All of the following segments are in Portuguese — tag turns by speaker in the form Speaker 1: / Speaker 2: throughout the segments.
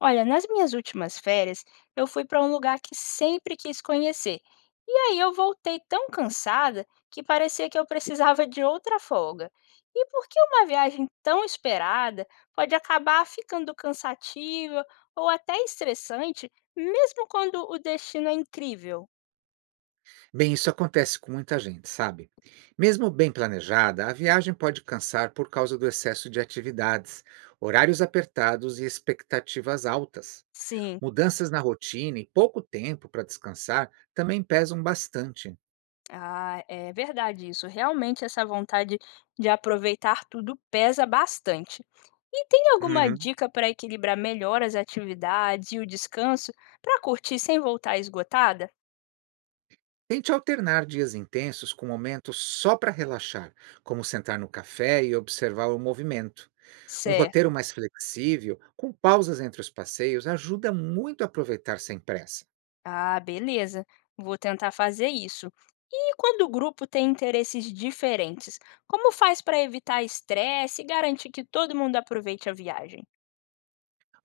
Speaker 1: Olha, nas minhas últimas férias, eu fui para um lugar que sempre quis conhecer. E aí eu voltei tão cansada que parecia que eu precisava de outra folga. E por que uma viagem tão esperada pode acabar ficando cansativa ou até estressante, mesmo quando o destino é incrível?
Speaker 2: Bem, isso acontece com muita gente, sabe? Mesmo bem planejada, a viagem pode cansar por causa do excesso de atividades, horários apertados e expectativas altas.
Speaker 1: Sim.
Speaker 2: Mudanças na rotina e pouco tempo para descansar também pesam bastante.
Speaker 1: Ah, é verdade isso. Realmente essa vontade de aproveitar tudo pesa bastante. E tem alguma
Speaker 2: Uhum.
Speaker 1: dica para equilibrar melhor as atividades e o descanso para curtir sem voltar esgotada?
Speaker 2: Tente alternar dias intensos com momentos só para relaxar, como sentar no café e observar o movimento. Um roteiro
Speaker 1: Certo.
Speaker 2: mais flexível, com pausas entre os passeios, ajuda muito a aproveitar sem pressa.
Speaker 1: Ah, beleza. Vou tentar fazer isso. E quando o grupo tem interesses diferentes, como faz para evitar estresse e garantir que todo mundo aproveite a viagem?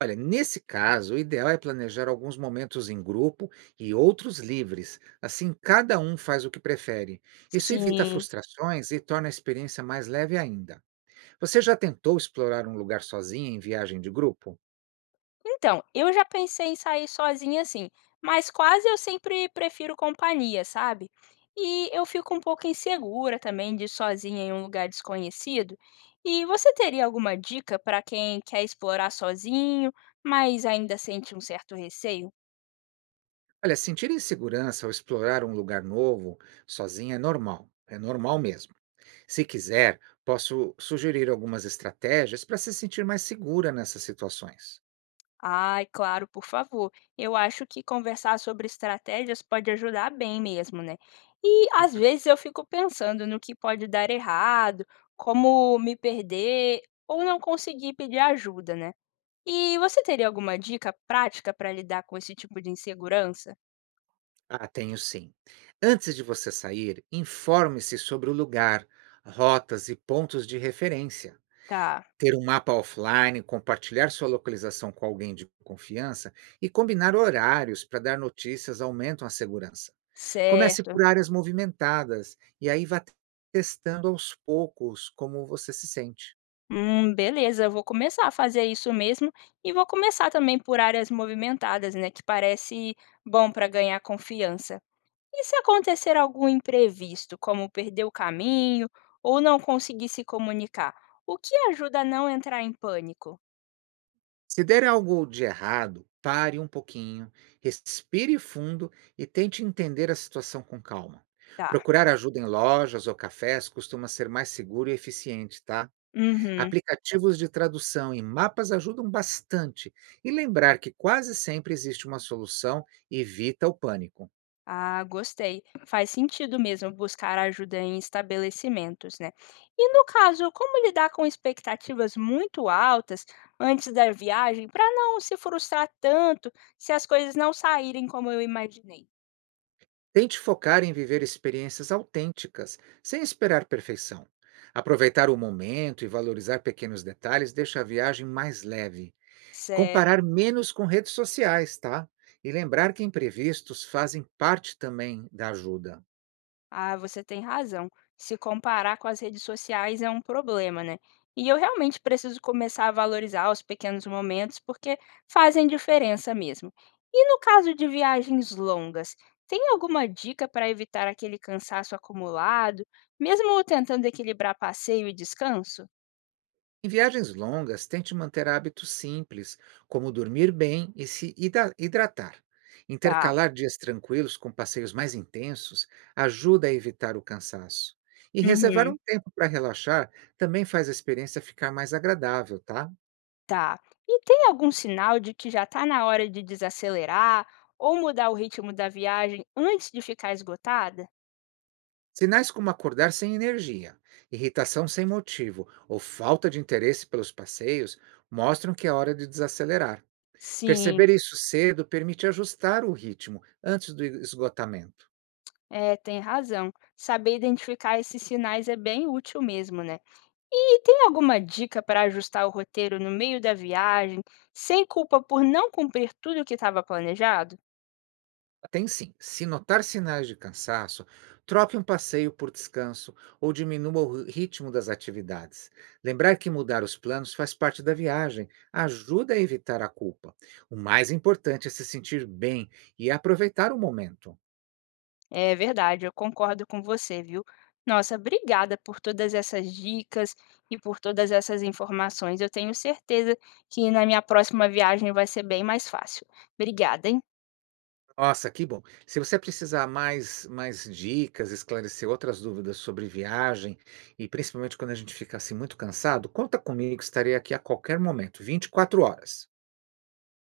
Speaker 2: Olha, nesse caso, o ideal é planejar alguns momentos em grupo e outros livres. Assim, cada um faz o que prefere. Isso evita
Speaker 1: Sim.
Speaker 2: frustrações e torna a experiência mais leve ainda. Você já tentou explorar um lugar sozinha em viagem de grupo?
Speaker 1: Então, eu já pensei em sair sozinha assim, mas quase eu sempre prefiro companhia, sabe? E eu fico um pouco insegura também de ir sozinha em um lugar desconhecido. E você teria alguma dica para quem quer explorar sozinho, mas ainda sente um certo receio?
Speaker 2: Olha, sentir insegurança ao explorar um lugar novo sozinha é normal. É normal mesmo. Se quiser, posso sugerir algumas estratégias para se sentir mais segura nessas situações.
Speaker 1: Ai, claro, por favor. Eu acho que conversar sobre estratégias pode ajudar bem mesmo, né? E às vezes eu fico pensando no que pode dar errado, como me perder ou não conseguir pedir ajuda, né? E você teria alguma dica prática para lidar com esse tipo de insegurança?
Speaker 2: Ah, tenho sim. Antes de você sair, informe-se sobre o lugar, rotas e pontos de referência.
Speaker 1: Tá,
Speaker 2: Ter um mapa offline, compartilhar sua localização com alguém de confiança e combinar horários para dar notícias aumentam a segurança. Comece
Speaker 1: certo.
Speaker 2: por áreas movimentadas e aí testando aos poucos como você se sente.
Speaker 1: Beleza, eu vou começar a fazer isso mesmo e vou começar também por áreas movimentadas, né? Que parece bom para ganhar confiança. E se acontecer algum imprevisto, como perder o caminho ou não conseguir se comunicar, o que ajuda a não entrar em pânico?
Speaker 2: Se der algo de errado, pare um pouquinho, respire fundo e tente entender a situação com calma.
Speaker 1: Tá.
Speaker 2: Procurar ajuda em lojas ou cafés costuma ser mais seguro e eficiente, tá?
Speaker 1: Uhum.
Speaker 2: Aplicativos de tradução e mapas ajudam bastante, e lembrar que quase sempre existe uma solução evita o pânico.
Speaker 1: Ah, gostei. Faz sentido mesmo buscar ajuda em estabelecimentos, né? E no caso, como lidar com expectativas muito altas antes da viagem para não se frustrar tanto se as coisas não saírem como eu imaginei?
Speaker 2: Tente focar em viver experiências autênticas, sem esperar perfeição. Aproveitar o momento e valorizar pequenos detalhes deixa a viagem mais leve.
Speaker 1: Certo.
Speaker 2: Comparar menos com redes sociais, tá? E lembrar que imprevistos fazem parte também da ajuda.
Speaker 1: Ah, você tem razão. Se comparar com as redes sociais é um problema, né? E eu realmente preciso começar a valorizar os pequenos momentos porque fazem diferença mesmo. E no caso de viagens longas, tem alguma dica para evitar aquele cansaço acumulado, mesmo tentando equilibrar passeio e descanso?
Speaker 2: Em viagens longas, tente manter hábitos simples, como dormir bem e se hidratar.
Speaker 1: Tá.
Speaker 2: Intercalar dias tranquilos com passeios mais intensos ajuda a evitar o cansaço. E reservar
Speaker 1: Uhum,
Speaker 2: um tempo para relaxar também faz a experiência ficar mais agradável, tá?
Speaker 1: tá. E tem algum sinal de que já está na hora de desacelerar ou mudar o ritmo da viagem antes de ficar esgotada?
Speaker 2: Sinais como acordar sem energia, irritação sem motivo ou falta de interesse pelos passeios mostram que é hora de desacelerar.
Speaker 1: Sim.
Speaker 2: Perceber isso cedo permite ajustar o ritmo antes do esgotamento.
Speaker 1: É, tem razão. Saber identificar esses sinais é bem útil mesmo, né? E tem alguma dica para ajustar o roteiro no meio da viagem, sem culpa por não cumprir tudo o que estava planejado?
Speaker 2: Tem sim, se notar sinais de cansaço, troque um passeio por descanso ou diminua o ritmo das atividades. Lembrar que mudar os planos faz parte da viagem, ajuda a evitar a culpa. O mais importante é se sentir bem e aproveitar o momento.
Speaker 1: É verdade, eu concordo com você, viu? Nossa, obrigada por todas essas dicas e por todas essas informações. Eu tenho certeza que na minha próxima viagem vai ser bem mais fácil. Obrigada, hein?
Speaker 2: Nossa, que bom. Se você precisar mais dicas, esclarecer outras dúvidas sobre viagem, e principalmente quando a gente fica, assim, muito cansado, conta comigo, estarei aqui a qualquer momento, 24 horas.